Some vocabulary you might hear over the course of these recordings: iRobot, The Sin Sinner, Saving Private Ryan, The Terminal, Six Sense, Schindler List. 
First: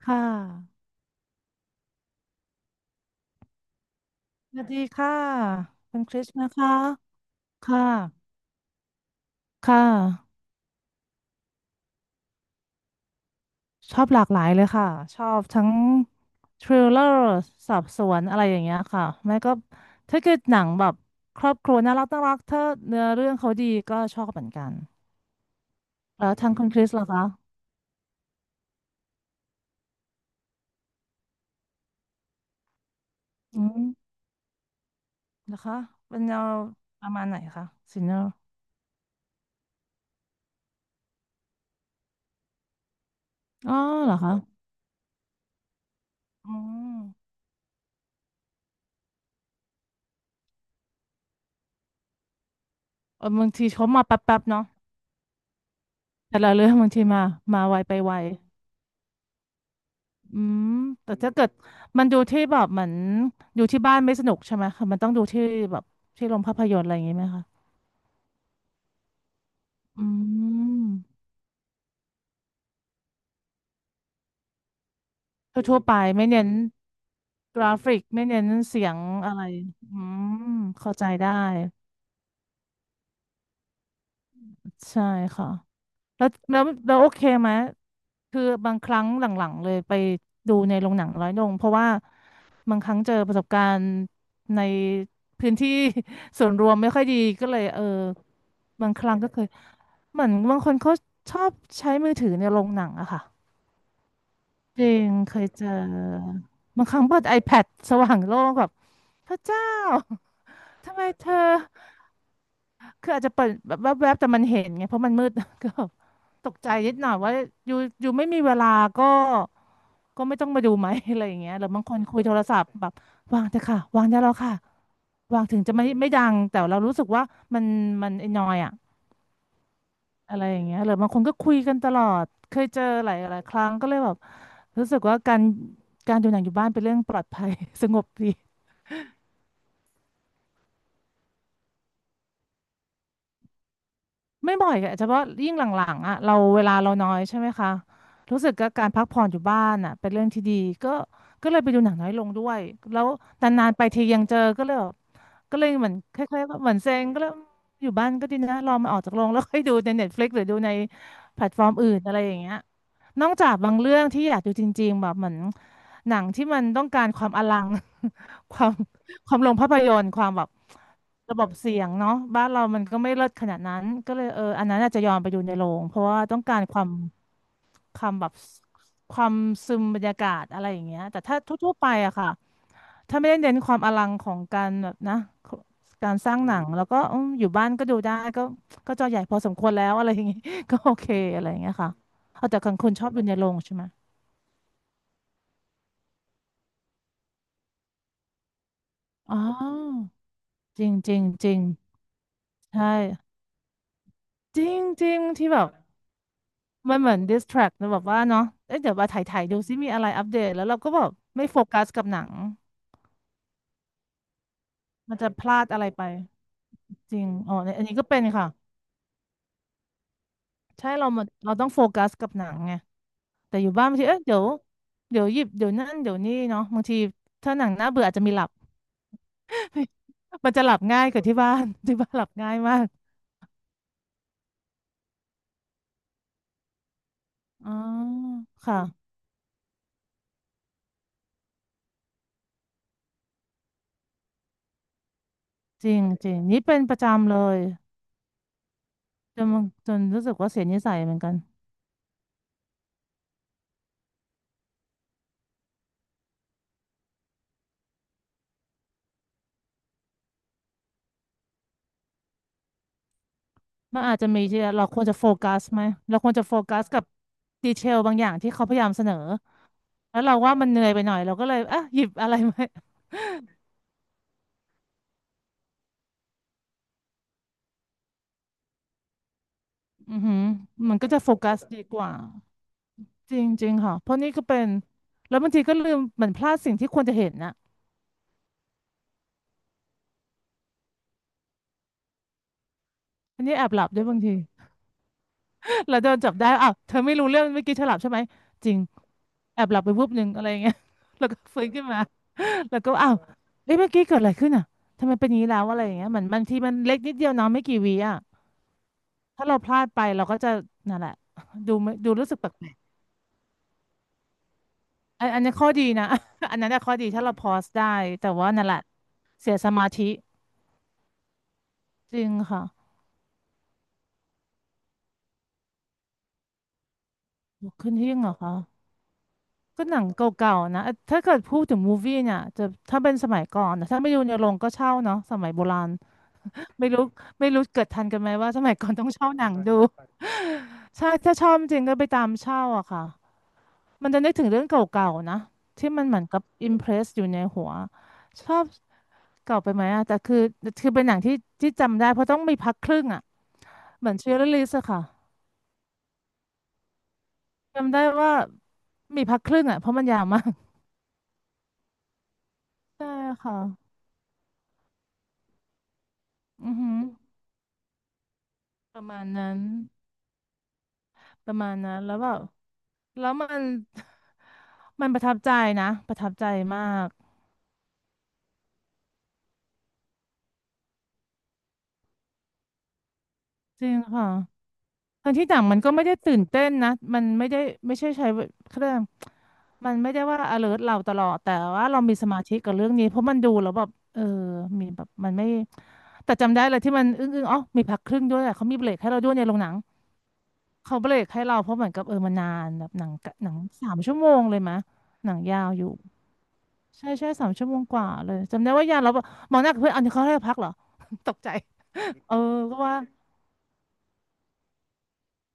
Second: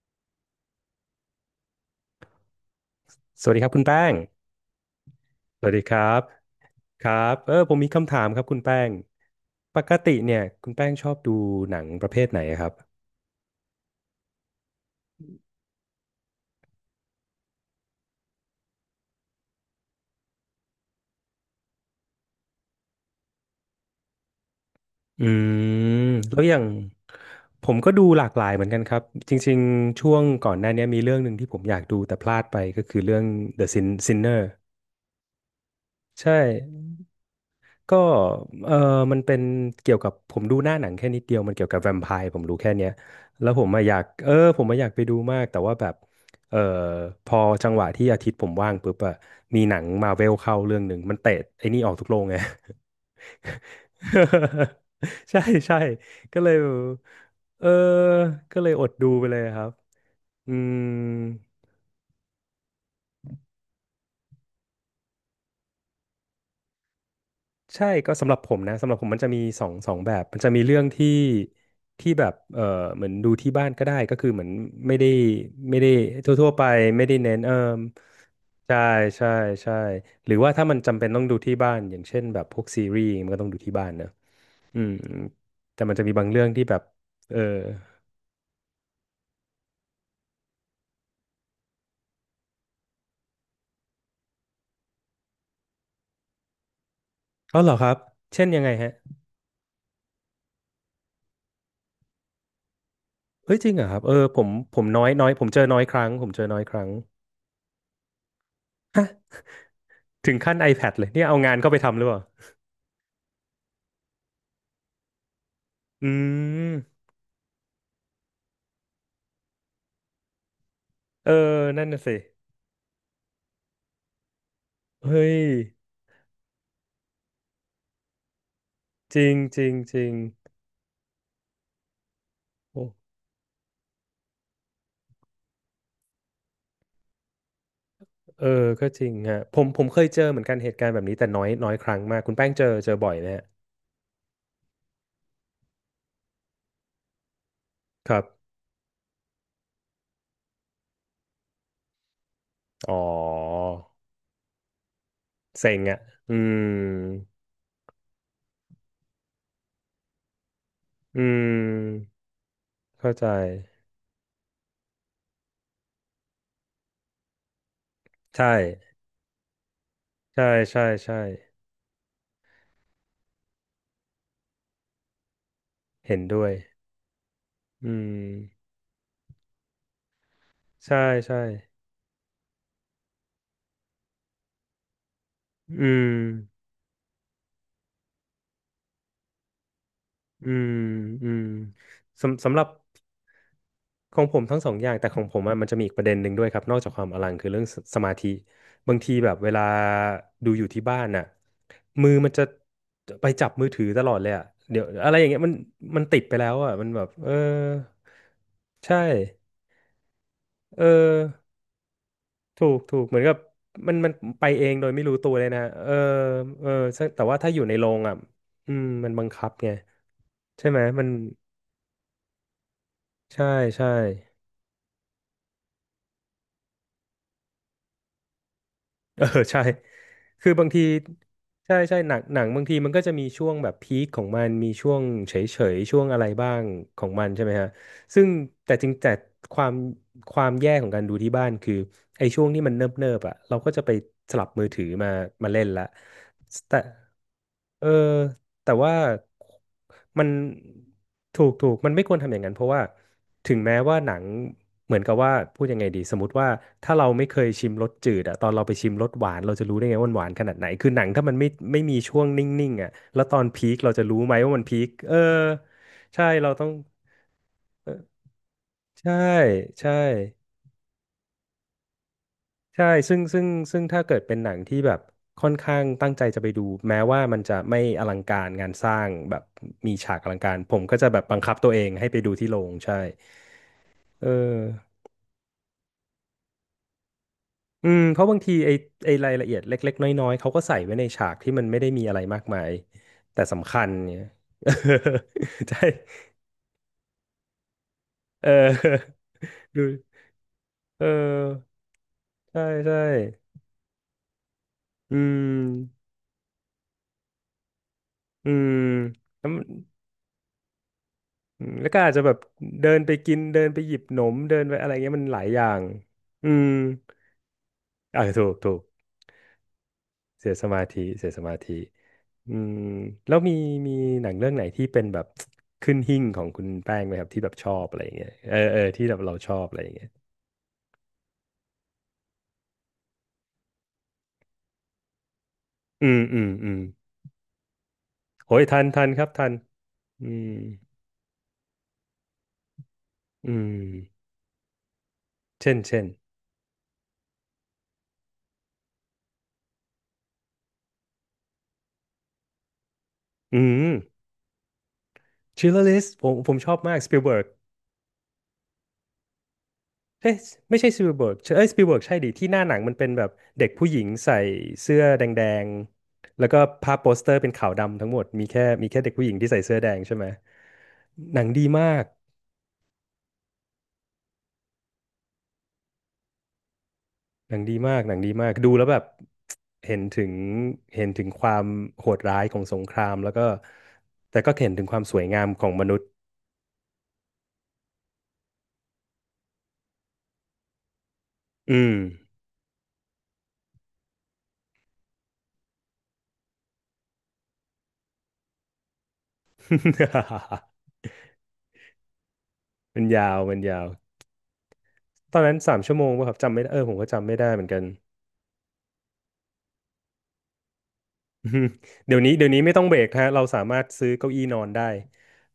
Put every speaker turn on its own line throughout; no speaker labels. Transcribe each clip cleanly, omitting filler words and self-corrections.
ค่ะ
สวัสดีครับคุณแป้ง
สวัสดีค่ะ
สวัสดีค
เป็
รั
นคริ
บ
สนะคะ
ครับ ผม
ค่ะ
มีคำถามครับคุณแป้ง ป
ค่ะ
กติเนี่ยคุณแป้งชอบดูหนังประเภทไหนครับ
ชอบหลากหลายเลยค่ะ ชอบทั้งทริลเลอร์สอบสวนอะไรอย่างเงี้ยค่ะไม่ก็ถ้าเกิดหนังแบบครอบครัวน่ารักน่ารักถ้าเนื้อเรื่องเขาดีก็ชอบเหมือนกัน
อื
แล้ว
แล้ว
ทา
อ
ง
ย่า
คุ
ง
ณคริสล่ะคะ
ผมก็ดูหลากหลายเหมือนกันครับ จริงๆช่วงก่อนหน้านี้มีเรื่องหนึ่งที่ผมอยากดูแต่พลาดไปก็คือเรื่อง
อื
The
ม
Sin Sinner
เหรอคะ เป็น
ใช่
แนวประมาณไหนคะ
ก็
ซินเนอร์
เออมันเป็นเกี่ยวกับผมดูหน้าหนังแค่นิดเดียวมันเกี่ยวกับแวมไพร์ผมรู้แค่เนี้ยแล้วผม
อ๋อ
มาอะอยาก
เหรอ
เอ
คะ
อผมมาอะอยากไปดูมากแต่ว่าแบบ
อื
เออ
ม
พอจังหวะที่อาทิตย์ผมว่างปุ๊บอะมีหนังมาเวลเข้าเรื่องหนึ่งมันเตะไอ้นี่ออกทุกโรงไง
เออบางทีเขามาแป๊บๆเนาะ
ใช่ใช่
แต่
ก็เล
ละ
ย
เรื่องบางทีมา มา
เออ
ไวไปไว
ก็เลยอดดูไปเลยครับ
อื
อื
มแต่
ม
ถ้าเกิดมันดูที่แบบเหมือนดูที่บ้านไม่สนุกใช่ไหมคะมันต้องดูที่แบบที่โรงภาพยนตร์อะไรอย่างงี้ไหมคะ
ใช่ก็สำหรับผมนะสำหรับผมมันจะมีสอง
อื
แบบมันจะมีเรื่อ
ม
งที่แบบเหมือนดูที่บ้านก็ได้ก็คือเหมือนไม่ได้
ทั่
ไม่
วๆ
ได้
ไปไม่เน้
ทั่
น
วๆไปไม่ได้เน้น
กราฟิกไม่เน้น
ใช่
เสียง
ใช่
อะไร
ใช่
อื
หรือว่า
ม
ถ้ามัน
เข้า
จำ
ใจ
เป็นต้อง
ได้
ดูที่บ้านอย่างเช่นแบบพวกซีรีส์มันก็ต้องดูที่บ้านเนอะอืม
ใช่
อืม
ค่ะ
แต่มันจะมีบา
แล้
ง
ว
เรื่อง
แล้
ที่
ว
แบบ
แล้วโอเค
เออ
ไหมคือบางครั้งหลังๆเลยไปดูในโรงหนังร้อยโรงเพราะว่าบางครั้งเจอประสบการณ์ในพื้นที่ ส่วนรวมไม่ค่อยดีก็เล
เอา
ย
เหรอ
เออ
ครับเช่นยังไง
บา
ฮะ
งครั้งก็เคยเหมือนบางคนเขาชอบใช้มือถือในโรงหนังอะค่ะ
เอ้ยจริงเหรอครับผมผ
จ
ม
ริ
น้อ
ง
ยน้อย
เค
ผ
ย
มเจ
เจ
อน้อยครั้งผม
อ
เจอน้อยค
บา
รั้
ง
ง
ครั้งเปิด iPad สว่างโล่งแบบพระเจ้า
ถึงขั้น
ทำ
iPad
ไม
เลยเนี่
เธ
ยเอา
อ
งานเข้าไปทำหรือเปล่า
คืออาจจะเปิดแบบแวบๆแต่มันเห็นไงเพราะมันมืด ก็แบบ
อื
ตกใจนิด
ม
หน่อยว่าอยู่ไม่มีเวลาก็ก็ไม่ต้องมาดูไหม อะไร
เอ
อ
อ
ย่างเงี้ยหรือบา
นั่
ง
น
คน
น่ะสิ
คุยโทรศัพท์แบบวางเถอะค่ะวางได้แล้วค่ะ
เฮ้ย
วางถึงจะไม่ดังแต่เรารู้สึกว่ามันมันไอ้นอยอะ
จริงจริงจริง
อะไรอย่างเงี้ยหรือบางคนก็คุยกันตลอดเคยเจ
โอ้
อหลายหลายครั้งก็เลยแบบรู้สึกว่าการดูหนังอยู่บ้านเป็นเรื่องปลอดภัย สงบดี
เออก็จริงฮะผมเคยเจอเหมือนกันเหตุการณ์แบบนี้แต่น้อยน้อยครั้งมากคุณแป้งเจอบ่อยไหมฮะ
ไม่บ่อยอะเฉพาะยิ่งหลังๆอ่ะเราเวลาเราน้อยใช่ไหมคะ
ครับ
รู้สึกก็การพักผ่อนอยู่บ้านอ่ะเป็นเรื่องที่ดีก็ก็เลยไปดูหนังน้อยลงด้วย
อ๋อ
แล้วนานๆไปทียังเจอก็เลยแบบก็เลย
เซ็ง
เหมือน
อ่ะ
ค
อื
ล้ายๆว่าเหมือนเซ็งก็เล
ม
ยอยู่บ้านก็ดีนะรอมาออกจากโรงแล้วค่อยดูใน Netflix หรือดูใน
อื
แพลตฟอร์มอื่น
ม
อะไรอย่างเงี้ย
เข้า
น
ใจ
อกจากบางเรื่องที่อยากดูจริงๆแบบเหมือนหนังที่มันต้องการความอลัง
ใช่
ความ ความลงภาพยนตร์ความแบ
ใช่
บ
ใช่
ระบบเสียงเนาะบ้านเรามันก็ไม่เลิศขนาดนั้นก็เลยเอออันนั้นอาจจะยอมไปดูในโรงเพราะ
เห็
ว่า
น
ต้อ
ด้
ง
วย
การความ
อื
ความแบบ
ม
ความซึมบรรยากาศอะไรอย่างเงี้
ใช่
ยแต่ถ้า
ใช่
ทั่วๆไปอะค่ะถ้าไม่ได้เน้นความอลังของการแบบนะ
อืม
การสร้างหนังแล้วก็อืมอยู่บ้านก็ดูได้ก็ก็จอใหญ่พอสมควรแล้วอะไรอย่างงี้
อืม
ก็โอเค
อื
อะ
ม
ไรอย่างเงี้ยค่ะ
สำ
เอา
สำ
แต่
หรับ
ของคุณชอบดูในโรงใช่ไหม
ของผมทั้งสองอย่างแต่ของผมอะมันจะมีอีกประเด็นหนึ่งด้วยครับนอกจากความอลังคือเรื่องสมาธิบางทีแบ
อ๋
บ
อ
เวลาดูอยู่
จ
ที่
ริง
บ้าน
จริง
น่ะ
จริง
มือมันจะ
ใช่
ไปจับมือถือตลอดเลยอะ
จริ
เดี๋
ง
ยว
จ
อะไร
ริง
อย่างเงี้ย
ที่
มัน
แบบ
มันติดไปแล้วอะมัน
มัน
แบ
เห
บ
มือน distract นะแบบว่าเนาะเอ๊ะเดี๋ย
ใช่
วมาถ่ายถ่ายดูซิมีอะไรอัปเดตแล้วเรา
เอ
ก็แบบไม่
อ
โฟกัสกับหนัง
ถูกเหมือนกับมันไปเองโดยไม่รู้
มันจะ
ตัว
พ
เลย
ลา
นะ
ดอะไร
เออ
ไป
เออซึ่ง
จริ
แต่
ง
ว่าถ้า
อ๋อ
อยู่
เนี่
ใน
ยอัน
โร
นี้
ง
ก็
อ่ะ
เป็นค่ะ
อืมมันบังคับไงใช่ไหม
ใช่
มั
เรา
น
มาเราต้องโฟกัสกับหนังไง
ใช่
แต่อยู่บ้าน
ใช่
บางทีเอ๊ะเดี๋ยวเดี๋ยวหยิบเดี๋ยวนั่นเดี๋ยวนี่เนาะบางทีถ้าหนังน่าเบื่ออาจจะมีหลับ
เออใช่
มั
คือ
นจะ
บา
ห
ง
ลั
ที
บง่ายกว่าที่บ้าน
ใช่
ที่
ใช่
บ้า
ห
น
นั
ห
ง
ลับ
หนัง
ง่าย
บางที
มาก
มันก็จะมีช่วงแบบพีคของมันมีช่วงเฉยช่วงอะไรบ้างของมันใช่ไหมฮะ
อ๋อ
ซึ่งแต่
ค่ะ
จริงแต่ความความแย่ของการดูที่บ้านคือไอ้ช่วงที่มันเนิบอ่ะเราก็จะไปสลับมือถือมาเล่นละ
จริงจริงนี่
แต่
เป็นประจำเลย
เออแต่ว่า
จนมันจนรู้
มัน
สึกว่าเสียนิสัยเหมือนกัน
ถูกมันไม่ควรทำอย่างนั้นเพราะว่า ถึงแม้ว่าหนังเหมือนกับว่าพูดยังไงดีสมมติว่าถ้าเราไม่เคยชิมรสจืดอะตอนเราไปชิมรสหวานเราจะรู้ได้ไงว่ามันหวานขนาดไหนคือหนังถ้ามันไม่มีช่วงนิ่งๆอะแล้วตอนพีคเรา
มัน
จะ
อาจ
รู้
จะ
ไหม
มี
ว่า
ที่
มันพี
เรา
ค
ควรจะโฟกัสไหม เรา
ใช่
ควรจะ
เรา
โฟ
ต้อง
กัสกับดีเทลบางอย่างที่เขาพยายามเสน
ใช่
อ
ใช่
แล้วเราว่ามันเหนื่อยไปหน่อยเราก็เลยอ่ะหยิบอะไรมา
ใช่ซึ่งถ้าเกิดเป็นหนังที่แบบค่อนข้างตั้งใจจะไปดูแม้ว่ามันจะไม่อลังการงานสร้างแบบมี ฉา
อื
ก
อ
อลั
หื
ง
อ
การผม
มั
ก็
น
จะ
ก็
แบ
จะ
บ
โฟ
บังคั
กั
บ
ส
ตัวเอ
ดี
ง
ก
ให้
ว่า
ไปดูที่โรงใช่
จริงๆค่ะเพราะ
เอ
นี่ก็เป็
อ
นแล้วบางทีก็ลืมเหมือนพลาดสิ่งที่ควรจะเห็นนะ
อืมเพราะบางทีไอ้รายละเอียดเล็กๆน้อยๆเขาก็ใส่ไว้ในฉากที่มันไม่ได้มีอะไรมากมายแต่
อันนี้แอบ
สำ
ห
คั
ลับ
ญ
ด้วยบา
เนี่
ง
ย
ที
ใช่
แล้วโดนจับได้ อ้าวเธอไม่รู้เรื่องเมื่อกี้เธอหลับใช่ไหม
เ
จริง
ออ
แอบ หลั
ดู
บไปวุบหนึ่งอะไรอย่างเงี้ย
เออ
แล้วก็ฟื้นขึ้นมา
ใช่
แล้วก็
ใช่
อ้าวเอ้ยเมื่อกี้เกิดอะไรขึ้นอ่ะทำไม
อื
เป็นอย่างนี้แล้วอะไรอย่าง
ม
เงี้ยเหมือนบางทีมันเล็กนิดเดียวเน้องไม่กี่วิอ่ะ
อืม
ถ้า
แล้ว
เรา
มัน
พลาดไปเราก็จะนั่นแหละ
อื
ดู
มแล้
ไม่
วก็
ดู
อาจจะ
รู้
แบ
สึ
บ
กแปลก
เดินไปกินเดินไปหยิบหนมเดินไปอะไรเงี้ย
ๆ
มั
อั
น
น
ห
อั
ลา
น
ย
นี้
อ
ข้
ย่า
อ
ง
ดีนะ
อื
อัน
ม
นั้นน่ะข้อดีถ้าเราพอสได้
อ่า
แต่
ถู
ว่า
ก
นั่น
ถู
แหละ
ก
เสียสมาธิ
เสียสมาธิ
จริง
อื
ค่ะ
มแล้วมีหนังเรื่องไหนที่เป็นแบบ ขึ้นหิ้งของคุณแป้งไหมครับที่แบบช
ลุ
อ
ก
บ
ขึ้น
อะไรอ
หิ้
ย่าง
ง
เงี้
เหร
ย
อคะ
เออที่แบบเราชอบอะไร
ก็
อย่า
ห
ง
นัง
เงี้ย
เก่าๆนะถ้าเกิดพูดถึงมูฟวี่เนี่ยจะถ้าเป็นสมัยก่อนนะถ้าไม่ดูในโรงก็เช่าเนาะสมัยโบราณ
อืม
ไม่รู้ไม่รู้เกิดทันกันไหมว่า
โอ้
ส
ย
มัย
ทัน
ก่อน
ทั
ต้อ
น
ง
ครั
เช่า
บ
ห
ทั
นั
น
งดู
อืม
ใช่ถ้าชอบจริงก็ไปตามเช่าอะค่ะ
อื
มันจะ
ม
นึกถึงเรื่องเก่าๆนะ
เช่น
ที่
เช่
มัน
น
เหมือนกับอิมเพรสอยู่ในหัวชอบเก่าไปไหมอะแต่คือเป็นหนังที่จำได้เพราะต้องมีพักครึ่งอะ
อืม
เหมือนเชียร์ลิสอะค่ะ
ชิลเลอร์ลิสผมชอบมากสปิลเบิร์ก
จำได้ว่ามีพักครึ่งอะเพราะมันยาว
เอ้ย
มาก
ไม่ใช่สปีลเบิร์กเอ้ยสปีลเบิร์กใช่ดิที่หน้า หนังมันเป็
ใช่
นแบบ
ค่ะ
เด็กผู้หญิงใส่เสื้อแดงๆแล้วก็
อือหื
ภาพ
อ
โปสเตอร์เป็นขาวดำทั้งหมดมีแค่มี
ป
แค่
ระ
เด็ก
มา
ผู้
ณ
หญิงที่
นั้น
ใส่เสื้อแดงใช่ไหมหนัง
ประ
ดี
มาณ
มา
นั้น
ก
แล้วแบบแล้วมัน มันประทับใจนะประทับใจมาก
หนังดีมากหนังดีมากดูแล้วแบบเห็นถึงเห็นถึงความโหดร้ายของสงครามแล้วก็
จริงค่ะ
แต่ก็เห็นถึงความสวย
ทั้ง
งา
ที่
ม
หนั
ข
ง
อง
มัน
ม
ก็
นุษ
ไม่
ย์
ได้ตื่นเต้นนะมันไม่ได้ไม่ใช่ใช้เครื่องมันไม่ได้ว่า alert เราตลอดแต่
อื
ว่า
ม
เรามีสมาธิกับเรื่องนี้เพราะมันดูแล้วแบบเออมีแบบมันไม่แต่จำได้เลยที่มันอึ้งอ๋อมีพักครึ่งด้วยอะเขามีเบรกให้เราด้วยในโรงหนังเขาเบรกให้เราเพราะเหมือนกับเออมันนานแบบ
มั
ห
น
นัง
ยาว
หนั
มั
ง
นยา
สา
ว
มชั่วโมงเลยมะหนั
ต
ง
อนนั้น
ยาว
สาม
อยู่
ชั่วโมงป่ะครับจำไม่ได้เออผมก็
ใช่ใช่
จำไม่ได้
สาม
เหมื
ชั่
อ
ว
น
โม
กั
ง
น
กว่าเลยจำได้ว่ายาเราบอกหมอหนากับเพื่อนอันนี้เขาให้พักเหรอ ตก
อื
ใจ
มเดี๋ยวนี้
เออ
เดี๋ยวนี้ไม่
ก็
ต้องเบ
ว่า
รกฮะเราสามารถซื้อเก้าอี้นอนได้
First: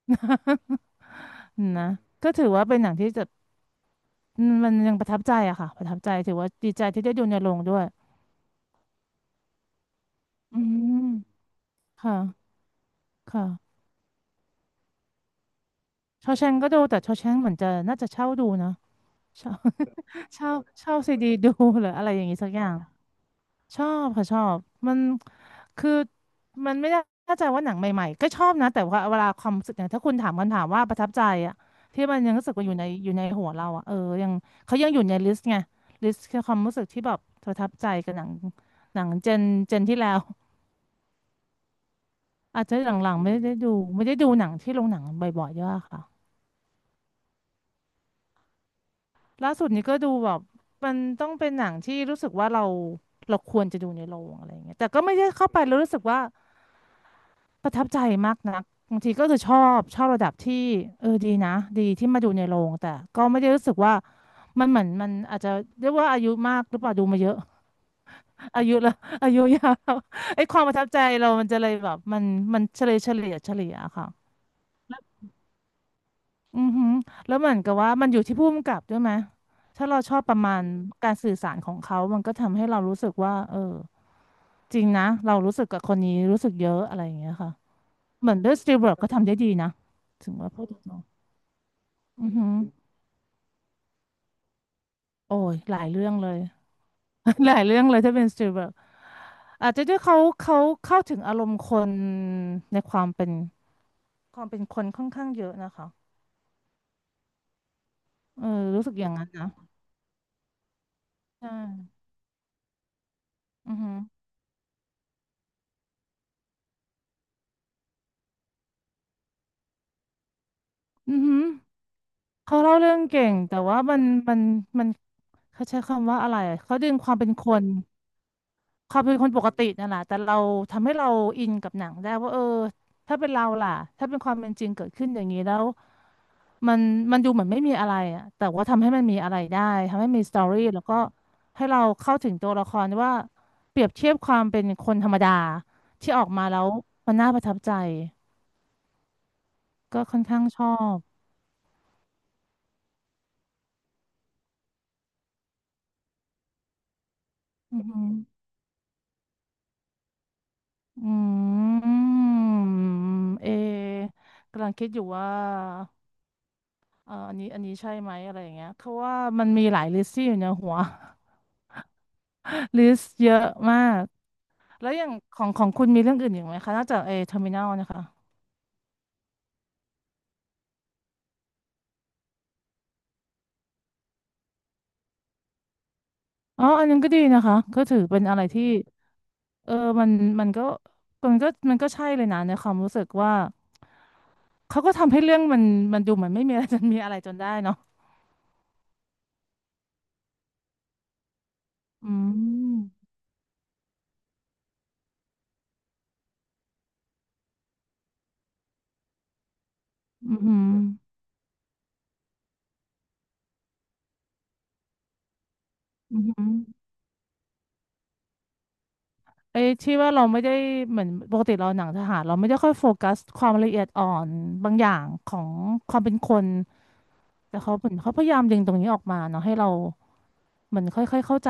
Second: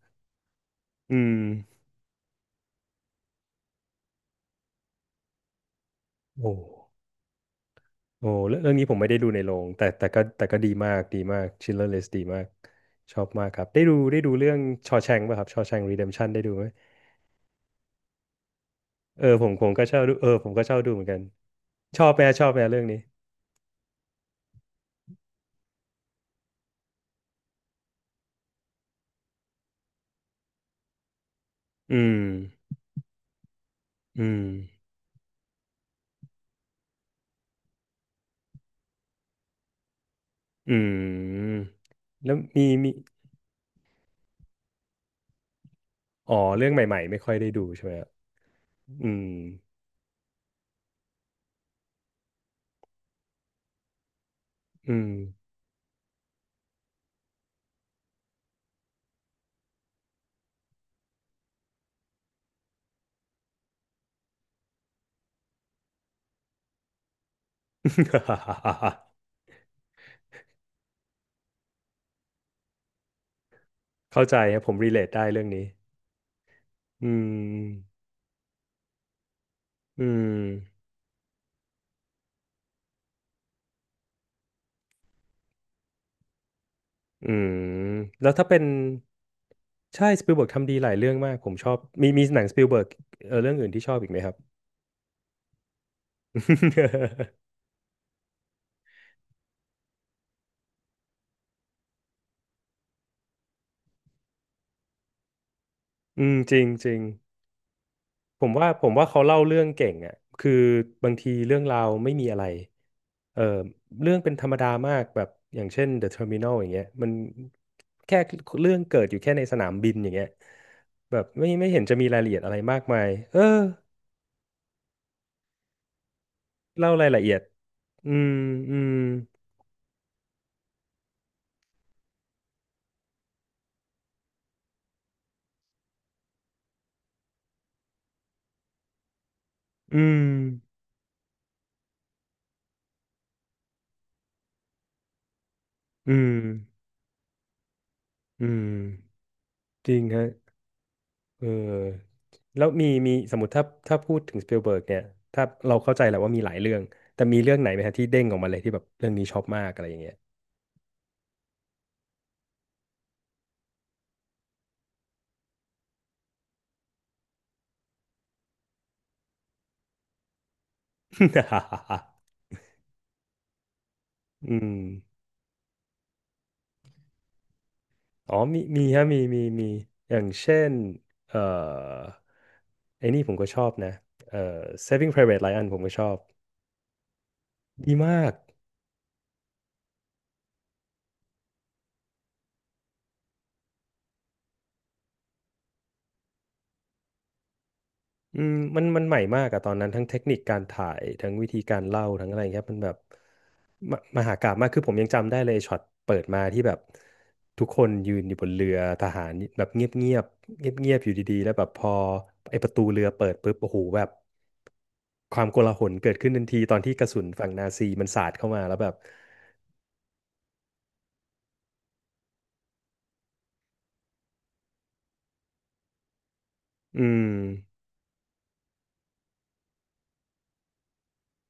อืม
นะก็ถือว่าเป็นหนังที่จะอืมมันยังประทับใจอะค่ะประทับใจถือ
โอ้
ว่าดีใจที่ได้ดูในโรงด้วย
โอ้เรื่องนี้ผมไม่ได้ดูในโรงแต่ก็
อื
ดีมา
ม
กดีมาก Schindler List
ค่ะ
ดีมากชอบ
ค่ะ
มากครับได้ดูเรื่องชอ a ชงป่ะครับชอแชง
ช
Redemption
อ
ได้
แช
ดู
ง
ไหม
ก็ดูแต่ชอแชงเหมือนจะน่าจะเช่าดูนะ
เออผ
เช่า
มผมก็ชอบดูเออ ผ
เช่า
มก็ชอบดู
เช่า
เหมือน
ซี
กัน
ดีดูหรือ
ช
อะ
อ
ไร
บ
อ
แหม
ย่างงี้
ชอ
สั
บ
ก
แห
อ
ม
ย่าง
เรื่องนี้
ชอบค่ะชอบมันคือมันไม่ได้เ่าใจว่าหนังใหม่ๆก็ชอบนะแต่ว่าเวลาความรู้สึกเนี่ยถ้าคุณถามคำถามว่าประทับใจอะ
อื
ที่มัน
ม
ยังรู้สึกว่าอยู่ในอยู่ในหัวเราอะเออ
อื
ยังเขา
ม
ยังอยู่ในลิสต์ไงลิสต์คือความรู้สึกที่แบบประทับใจกับหนังหนังเจนที่แล้ว
อืมแล้ว
อาจ
มี
จะห
มี
ลังๆไม่ได้ดูไม่ได้ดูหนังที่โรงหนังบ่อยๆเยอะค่ะ
อ๋อเรื่องใหม่ๆไม่ค่อยได้ดูใช่ไหมครับอืม
ล่าสุดนี้ก็ดูแบบมันต้องเป็นหนังที่รู้สึกว่าเราเราควรจะดูในโรงอะไรอย่างเงี้ยแต่
อื
ก็
ม
ไม่ได้เข้าไปแล้วรู้สึกว่า ประทับใจมากนักบางทีก็คือชอบระดับที่เออดีนะดีที่มาดูในโรงแต่ก็ไม่ได้รู้สึกว่ามันเหมือนมันอาจจะเรียกว่าอายุมากหรือเปล่าดูมาเยอะ อายุละ อายุยาว ไอ้ความประทับใจเรามันจะเลยแบบมันมันเฉลี่ยค่ะ
เข้าใจครับผมรีเลทได้เรื่องนี้
อือหือ
อื
แล้วเหมือนกับว่า
ม
มันอยู่ที่ผู้กำกับด้วยไหมถ้าเรา
อื
ชอบประมาณ
ม
การสื่อสารของเขา มันก็ทำให้เรารู้สึกว่าเออจริงนะเรารู้สึกกับคนนี้รู้สึกเยอะอะไรอย่าง
อื
เงี้ยค่ะ
มแล้
เห
ว
มือน
ถ้า
เด้ว
เป็
ย
น
สตีเวิร์ดก็ทำได้ดีนะ
ใช่ส
ถึ
ปิล
ง
เบิร์
ว่า
ก
พูด
ทำดี
ถึ
หลาย
ง
เรื่องมากผมชอบมีมี
อือ
หนั
หื
ง
อ
สปิลเบิร์กเออเรื่องอื่นที่ชอบอีกไหมครับ
โอ้ยหลายเรื่องเลย หลายเรื่องเลยถ้าเป็นสตีลเบิร์กอาจจะด้วยเขาเข้าถึงอารมณ์คนในความเป็นความเป็นคนค่อนข้างเยอะนะคะ
อืมจริงจริงผ
เออ
มว่าผ
รู้สึ
ม
กอ
ว่า
ย่าง
เขา
นั้น
เล่า
นะ
เรื่องเก่งอ่ะคือบางที
ใช
เรื่องราว
่
ไม่มีอะไรเออ
อือหือ
เรื่องเป็นธรรมดามากแบบอย่างเช่น The Terminal อย่างเงี้ยมันแค่เรื่องเกิดอยู่แค่ในสนามบินอย่างเงี้ยแบ
อือ
บ
หือ
ไม่เห็นจะมีรายละเอียดอะ
เขา
ไร
เล่า
มาก
เรื่อ
มา
ง
ย
เก่ง
เออ
แต่ว่ามันมันเขาใช้คำว่าอะไรอะเขาดึ
เล่า
งค
ราย
วาม
ละ
เป็
เอี
น
ยด
คน
อืมอื
ค
ม
วามเป็นคนปกตินั่นแหละแต่เราทำให้เราอินกับหนังได้ว่าเออถ้าเป็นเราล่ะถ้าเป็นความเป็นจริงเกิดขึ้นอย่างนี้แล้ว มันมันดูเหมือนไม่มีอะไรอะแต่ว่าทำให้มันมีอะไรได้
อื
ทำให้มี
ม
สตอรี่แล้วก็ให้เราเข้าถึงตัวละครว่าเปรียบเทียบความเป็นคนธรรมดาที่
อื
ออก
ม
มาแล้วมันน่าประทับใจ
อืม จริ
ก็
ง
ค่อน
ฮะ
ข้างชอบ
เออ แล้วมีมีสมมติถ้าพูดถึงสปิลเบิร์กเนี่ย ถ้าเราเข้าใจแหละว่ามีหลายเรื่อง แต่มีเรื่องไหน
อื
ไหม
อ
ฮะ
หื
ที่
อ
เด้งออกมาเลยที่แบบเรื่องนี้ชอบมากอะไรอย่างเงี้ย
อืมเอกำลังคิดอยู่ว่าอันนี้ใช่ไหมอะไรอย่างเงี้ยเพราะว่ามันมีหลายลิสต์ที่อยู่ในหัว ลิสต์เยอะมาก
อืม
แล้วอย่างของของคุณมีเรื่องอื่นอีกไหมคะนอกจากเอเทอร์มินอลนะคะ
อ๋อ มีมีฮะมี มี มี อย่างเช่น เอ่อ ไอ้นี่ผมก็ชอบนะเอ่อ Saving Private Ryan ผมก็ชอบ
อ๋ออันนั้นก็ดีนะคะก็
ดี
ถือเป็
มา
น
ก
อะไรที่เออมันมันก็มันก็มันก็ใช่เลยนะในความรู้สึกว่าเขาก็ทำให้เรื่องมันมันดูเหมือนไม่มีอะไรจนมีอะไรจนได้เนาะ
อืมมันใหม่มากอะตอนนั้นทั้งเทคนิคการถ่ายทั้งวิธีการเล่า
อื
ทั้งอะไรเงี้ยมันแบ
ม
บ มมหากาพย์มากคือผมยังจำได้เลยช็อตเปิดมาที่แบบทุกคนยืนอยู่บนเรือทหารแบบเงียบเงียบ
อืมอหืม
เงียบเงียบๆอยู่ดีๆแล้วแบบพอไอ้ประตูเรือเปิดปุ๊บโอ้โหแบบความโกลาหลเกิ
อ
ด
อือ
ขึ้น
หื
ทัน
อ
ทีตอนที่กระสุนฝั่งนาซีมันสาดเข้ามาแล้วแบบ
ไอ้ที่ว่าเราไม่ได้เหมือนปกติเราหนังทหารเราไม่ได้ค่อยโฟกัสความละเอียดอ่อนบางอย่างของความเป็นคน
อืม
แต่เขาเหมือนเขาพยายามดึงตรงนี้ออกมาเนาะให้เราเหมือนค่อยๆเข้าใจ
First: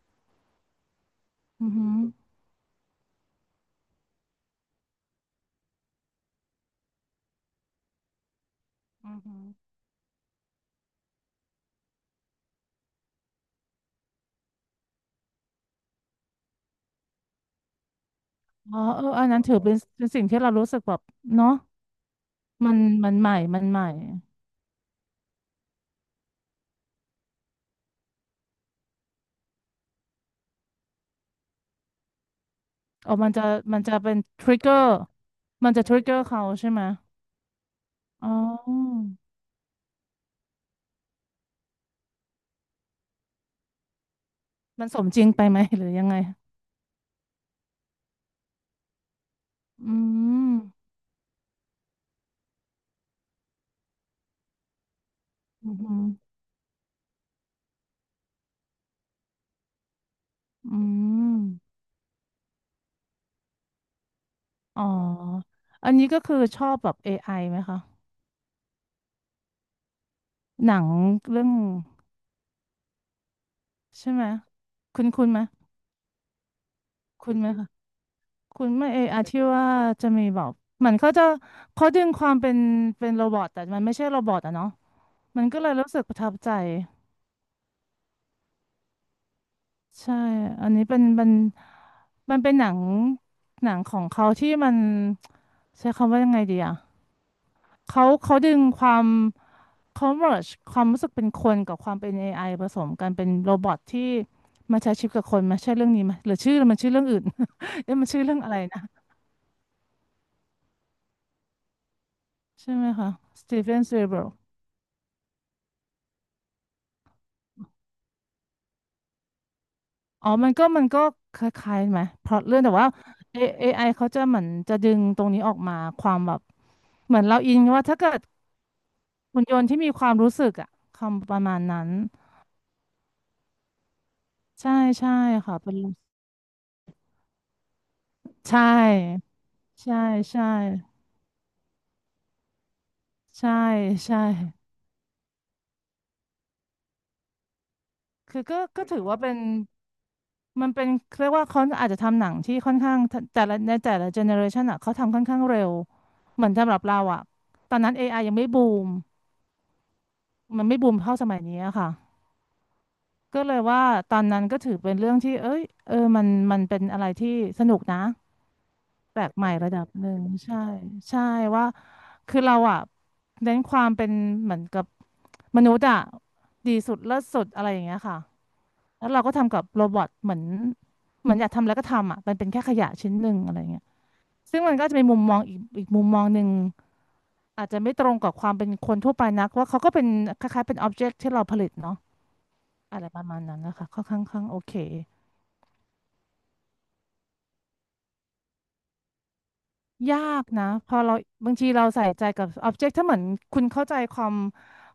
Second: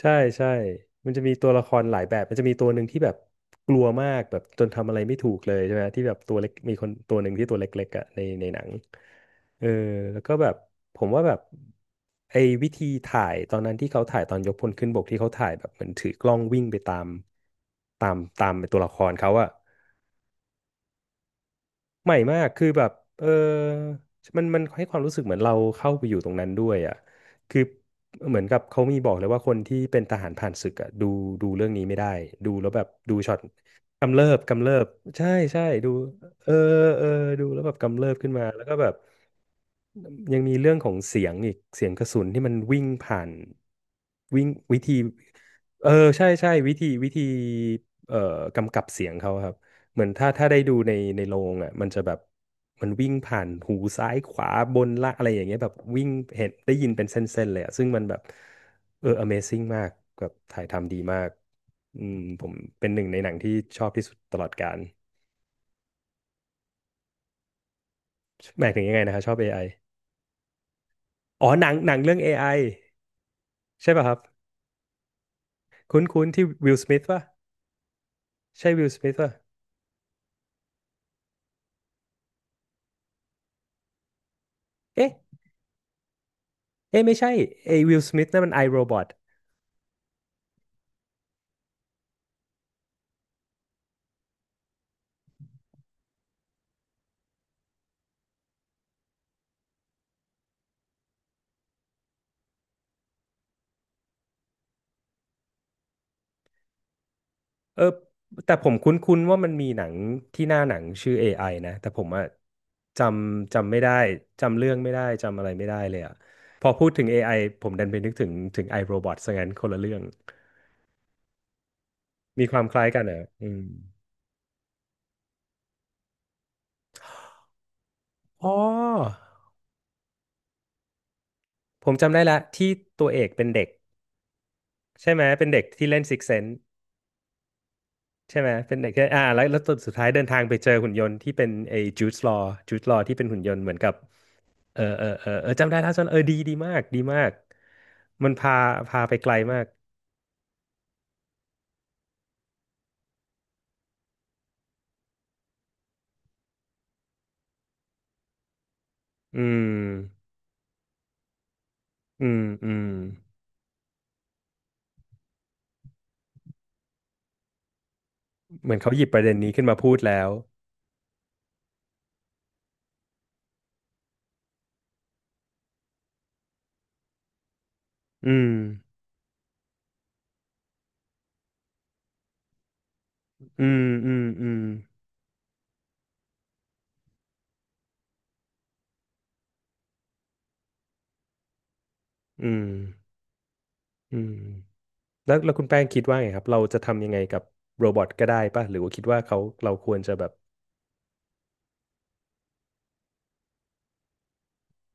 ใช่ใช่มันจะมีตัวละ
อื
ค
อ
ร
หือ
หลายแบบ มันจะมีตัวหนึ่งที่แบบกลัวมากแบบจนทำอะไรไม่ถูกเลยใช่ไหมที่แบบตัวเล็กมีคนตัวหนึ่งที่ตัวเล็กๆอ่ะในหนัง
อือหือ
เออแล้วก็แบบผมว่าแบบไอ้วิธีถ่ายตอนนั้นที่เขาถ่ายตอนยกพลขึ้นบกที่เขาถ่ายแบบเหมือนถือกล้องวิ่งไปตามตาม
อ๋
ตั
อ
วละค
เออ
ร
อัน
เขา
นั้น
อะ
ถือเป็นเป็นสิ่งที่เรารู้สึกแบบเนาะ
ใหม่มากคือ
มัน
แบบ
มัน
เอ
ให
อ
ม่มันใหม่
มันมันให้ความรู้สึกเหมือนเราเข้าไปอยู่ตรงนั้นด้วยอ่ะคือเหมือนกับเขามีบอกเลยว่าคนที่เป็นทหารผ่านศึกอ่ะดูดูเรื่องนี้ไม่ได้ดูแล้วแบบ
อ๋อ
ดู
มัน
ช็อต
จะมันจะเป็
กำ
น
เริบ
ทริก
กำ
เก
เริ
อ
บ
ร์
ใช่ใช่
มันจะ
ดู
ทริกเกอร์เขา
เออ
ใช่ไหม
เออดูแล้วแบบกำเริบ
อ๋
ขึ้นมาแล้วก็แบบ
อ
ยังมีเรื่องของเสียงอีกเสียงกระสุนที่มันวิ่งผ่านวิ่งวิ
มัน
ธี
สมจริงไปไหม หรื
เอ
อ
อ
ยังไง
ใช่ใช่วิธีวิธีเอ่อกำกับเสียงเขาครับ
อื
เหมือนถ้า
ม
ได้ดูในโรงอ่ะมันจะแบบมันวิ่งผ่านหูซ้ายขวาบนล่างอะไรอย่างเงี้ยแบ
อื
บ
มอื
วิ่งเห็นได้ยินเป็นเส้นๆเลยอ่ะซึ่งมันแบบเออ Amazing มากแบบถ่าย
ม
ทำดีมากอืมผมเป็นหนึ่งในหนังที่ชอบที่สุดตลอดกาล
อ๋ออันนี้ก็คือชอบแบบ AI ไอไหมคะ
หมายถึงยังไงนะครับชอบ AI อไอ
หนังเรื่อ
อ๋อ
ง
หนังเรื่อง AI ใช่ป่ะ
ใช่
ครับ
ไหมคุณคุณไหม
คุ้นคุ้นที่วิลสมิธป่ะ
คุณไหมคะคุ
ใช่
ณไห
วิ
ม่
ลสมิธ
AI
ป่ะ
ที่ว่าจะมีแบบเหมือนเขาจะเขาดึงความเป็นเป็นโรบอทแต่มันไม่ใช่โรบอทอะเนาะ
เอ๊ะ
มันก็เลยรู้สึกประทับใจ
เอ๊ะไม่ใช่ไอ้วิลสมิธนั่นมันไอโรบอท
ใช่อันนี้เป็นมันมันเป็นหนังหนังของเขาที่มันใช้คำว่ายังไงดีอ่ะเขาดึงความเขา m e ร์ e ความรู้สึกเป็นคนกับความเป็นเอไอผสมกันเป็นโรบอทที่มาใช้ชีวิตกับคนมาใช่เรื่องนี้ไหมหรือชื่อมันชื่อเรื่องอื่น
เออ
เอ๊ะมันชื่อเรื่องอะ
แต่
ไร
ผม
นะ
คุ้นๆว่ามันมีหนังที่หน้าหนังชื่อ AI นะแต่ผมอะ
ใช่ไหม
จ
คะส
ำ
ตีเฟ
จำไม่
น
ได้
สปีลเบิร์ก
จำเรื่องไม่ได้จำอะไรไม่ได้เลยอะพอพูดถึง AI ผมดันไปนึกถึง iRobot ซะงั้นคนละเรื่อง
อ๋อมันก็คล้ายๆไหมเพราะ
มีค
เรื่อ
วา
ง
ม
แต่
คล้า
ว่า
ยกันเหรอ
เอ
อืม
ไอเขาจะเหมือนจะดึงตรงนี้ออกมาความแบบเหมือนเราอินว่าถ้าเกิด
อ๋อ
หุ่นยนต์ที่มีความรู้สึกอะคำประมาณนั้
ผ
น
มจำได้ละที่ตัวเอกเป็นเด็ก
ใช่ใช่
ใช่ไหมเป็น
ค่ะ
เด็ก
เป็น
ที่เล่น Six Sense ใช่ไหม
ใช
เป็นเด็กที่อ่า
่
แล้วแล้วตอนสุด
ใช่
ท้ายเดินทาง
ใช่
ไปเจอหุ่นยนต์ที่เป็นไอ้จูดลอว์ที่เป็นหุ่นย
ใช่
นต์เหมือนกับ
ใช่
เออเออเออเออจำได้ท่าส้นเออดีดีมากดีมากมัน
คือ
พา
ก็
พา
ถือ
ไป
ว่า
ไกล
เป็น
มาก
มันเป็นเรียกว่าเขาอาจจะทำหนังที่ค่อนข้างทะแต่ละในแต่ละเจเนอเรชันอ่ะเขาทำค่อนข้างเร็วเหมือนสำหรับเราอ่ะตอนนั้น AI ยังไม่บูม
อืม
มันไม่บูมเท่าสมัยนี้อะค่ะ
อืมอืม
ก็เลยว่าตอนนั้นก็ถือเป็นเรื่องที่เอ้ยเออมันเป็นอะไรที่สนุกนะ
เหมือนเขาหยิบป
แป
ระ
ล
เด็
ก
น
ใหม่
นี้ขึ้น
ระ
มา
ดับ
พูด
หนึ่
แล้
ง
ว
ใช่ใช่ว่าคือเราอ่ะเน้นความเป็นเหมือนกับมนุษย์อ่ะดีสุดเลิศสุดอะไรอย่างเงี้ยค่ะ
อืม
แล้วเราก็ทำกับโรบอทเหมือนอยากทำแล้วก็ทำอ่ะมันเป็นแค่ขยะชิ้นหนึ่งอะไร
อืม
เงี้ย
อืมอืม
ซึ่งมันก็จะเป็นมุมมองอีกมุมมองหนึ่งอาจจะไม่ตรงกับความเป็นคนทั่วไปนักว่าเขาก็เป็นคล้ายๆเป็นอ็อบเจกต์ที่เราผลิตเนาะ
อืม
อะไรประมาณนั้นนะคะค่อน
อื
ข้าง
ม
โอเค
แล้วคุณแป้งคิดว่าไงครับเราจะทำยังไงกับโรบอทก็ได้ป่ะหรือว่าคิดว่าเขาเราควรจะ
ยา
แบบ
กนะพอเราบางทีเราใส่ใจกับ object ถ้าเหมือนคุณเข้าใจความ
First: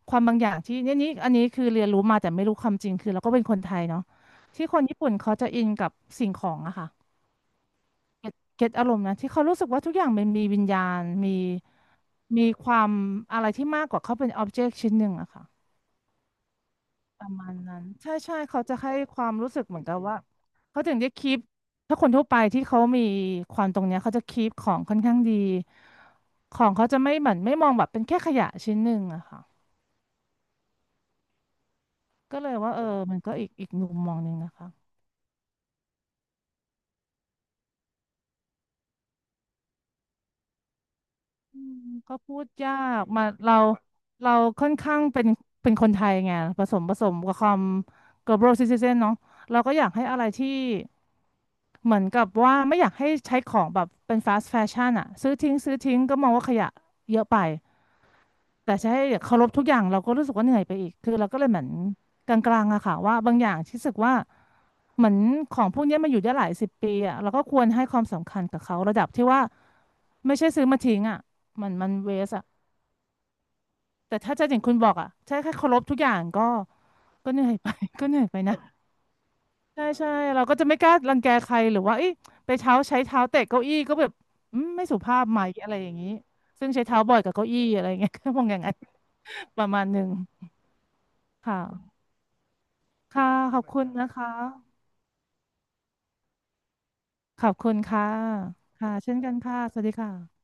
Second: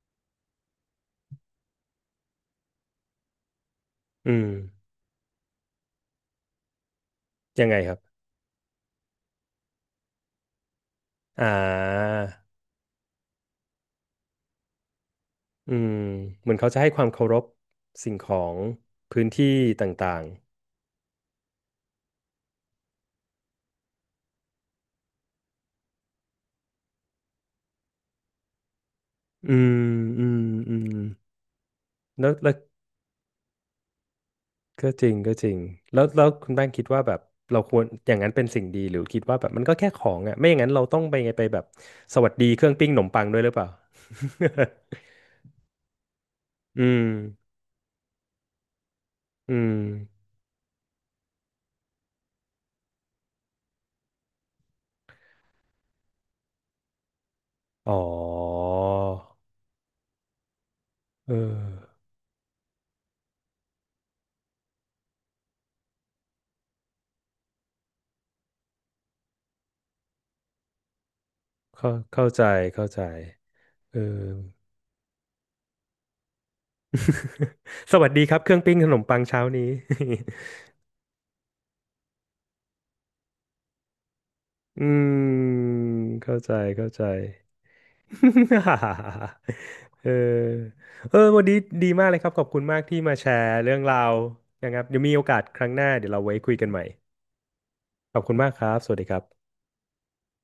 ความบางอย่างที่เนี่ยนี่อันนี้คือเรียนรู้มาแต่ไม่รู้ความจริงคือเราก็เป็นคนไทยเนาะ
อืม
ที่คนญี่ปุ่นเขาจะอินกับสิ่งของอะค่ะ
ยังไงครับ
เก็ตอารมณ์นะที่เขารู้สึกว่าทุกอย่างมันมีวิญญาณมี
อ่า
มีความอะไรที่มากกว่าเขาเป็น object ชิ้นหนึ่งอะค่ะ
อืมเหมือนเขาจะให้ความ
ป
เคา
ระ
รพ
มาณนั้นใช่
สิ่งข
ใช่
อง
เขาจะให้ค
พื้
วา
น
ม
ที่
รู้สึกเหมือ
ต
นกับ
่า
ว่า
ง
เขาถึงจะคีปถ้าคนทั่วไปที่เขามีความตรงเนี้ยเขาจะคีปของค่อนข้างดีของเขาจะไม่เหมือนไม่มองแบบเป็นแค่ขยะชิ้นหนึ่งอะค่ะ
ๆอืมอืมอืมแล้ว
ก็เล
แล้ว
ยว่าเออมันก็อีกมุมมองหนึ่งนะคะ
ก็จริงก็จริงแล้วคุณแป้งคิดว่าแบบเราควรอย่างนั้นเป็นสิ่งดีหรือคิดว่าแบบมันก็แค่ของอ่ะไม่อย่างนั้นเราต้องไปไงไป
อื
แบบ
มก็
สวัส
พู
ดี
ด
เครื่อ
ยา
งปิ้งขน
ก
มปั
มา
งด้วยหรือ
เรา
เปล่า
เราค่อนข้างเป็นเป็นคนไทยไงผส
อื
มผส
ม
มกับความ global citizen เนาะ
อื
เราก็
ม
อยากให้อะไรที่เหมือนกับว่าไม่อยากให้ใช้ของแบบเป็น fast fashion อะซื้อทิ้งซื้อทิ้งก็มองว่าขยะเยอะไป
อ๋อ
แต่จะใช้เคารพทุกอย่างเราก็รู้สึกว่าเหนื่อยไปอีก คือเรา
เอ
ก็เลยเหมือน
อ
กลางๆอะค่ะว่าบางอย่างที่รู้สึกว่าเหมือนของพวกเนี้ยมาอยู่ได้หลายสิบปีอะเราก็ควรให้ความสำคัญกับเขาระดับที่ว่าไม่ใช่ซื้อมาทิ้งอะมันมั
เข้า
นเว
เข้า
ส
ใจ
อะ
เข้าใจเออ
แต่ถ้าจะอย่างคุณบอกอะใช่แค่เคารพทุกอย่างก็ก็เหนื่อยไป
ส
ก็
วัส
เหนื่อ
ดี
ย
ค
ไป
รับเค
นะ
รื่องปิ้งขนมปังเช้านี้
ใช่ใช่เราก็จะไม่กล้ารังแกใครหรือว่าเอ้ยไปเท้าใช้เท้าเตะเก้าอี้ก็แบบอืม ไม่
อื
สุภาพไหม
ม
อะไรอย่างนี้
เข้าใจ
ซึ่งใช้
เข้า
เท้า
ใจ
บ่อยกับเก้าอี้อะไรเงี้ย ก็มองอย่างนั้น ประมาณหนึ่
เอ
ง
อเออวันนี้ดี
ค่ะ
มากเลยครับขอบคุณมากที่มา
ค่ะ
แชร์
ขอบ
เรื่อ
คุ
ง
ณ
รา
นะ
ว
คะ
นะครับเดี๋ยวมีโอกาสครั้งหน้าเดี๋ยวเราไว้คุยกันใหม่
ขอบคุณค่ะ
ขอบคุณมากครับส
ค่ะ
วัสดีค
เช่น
รับ
กันค่ะสวัสดีค่ะ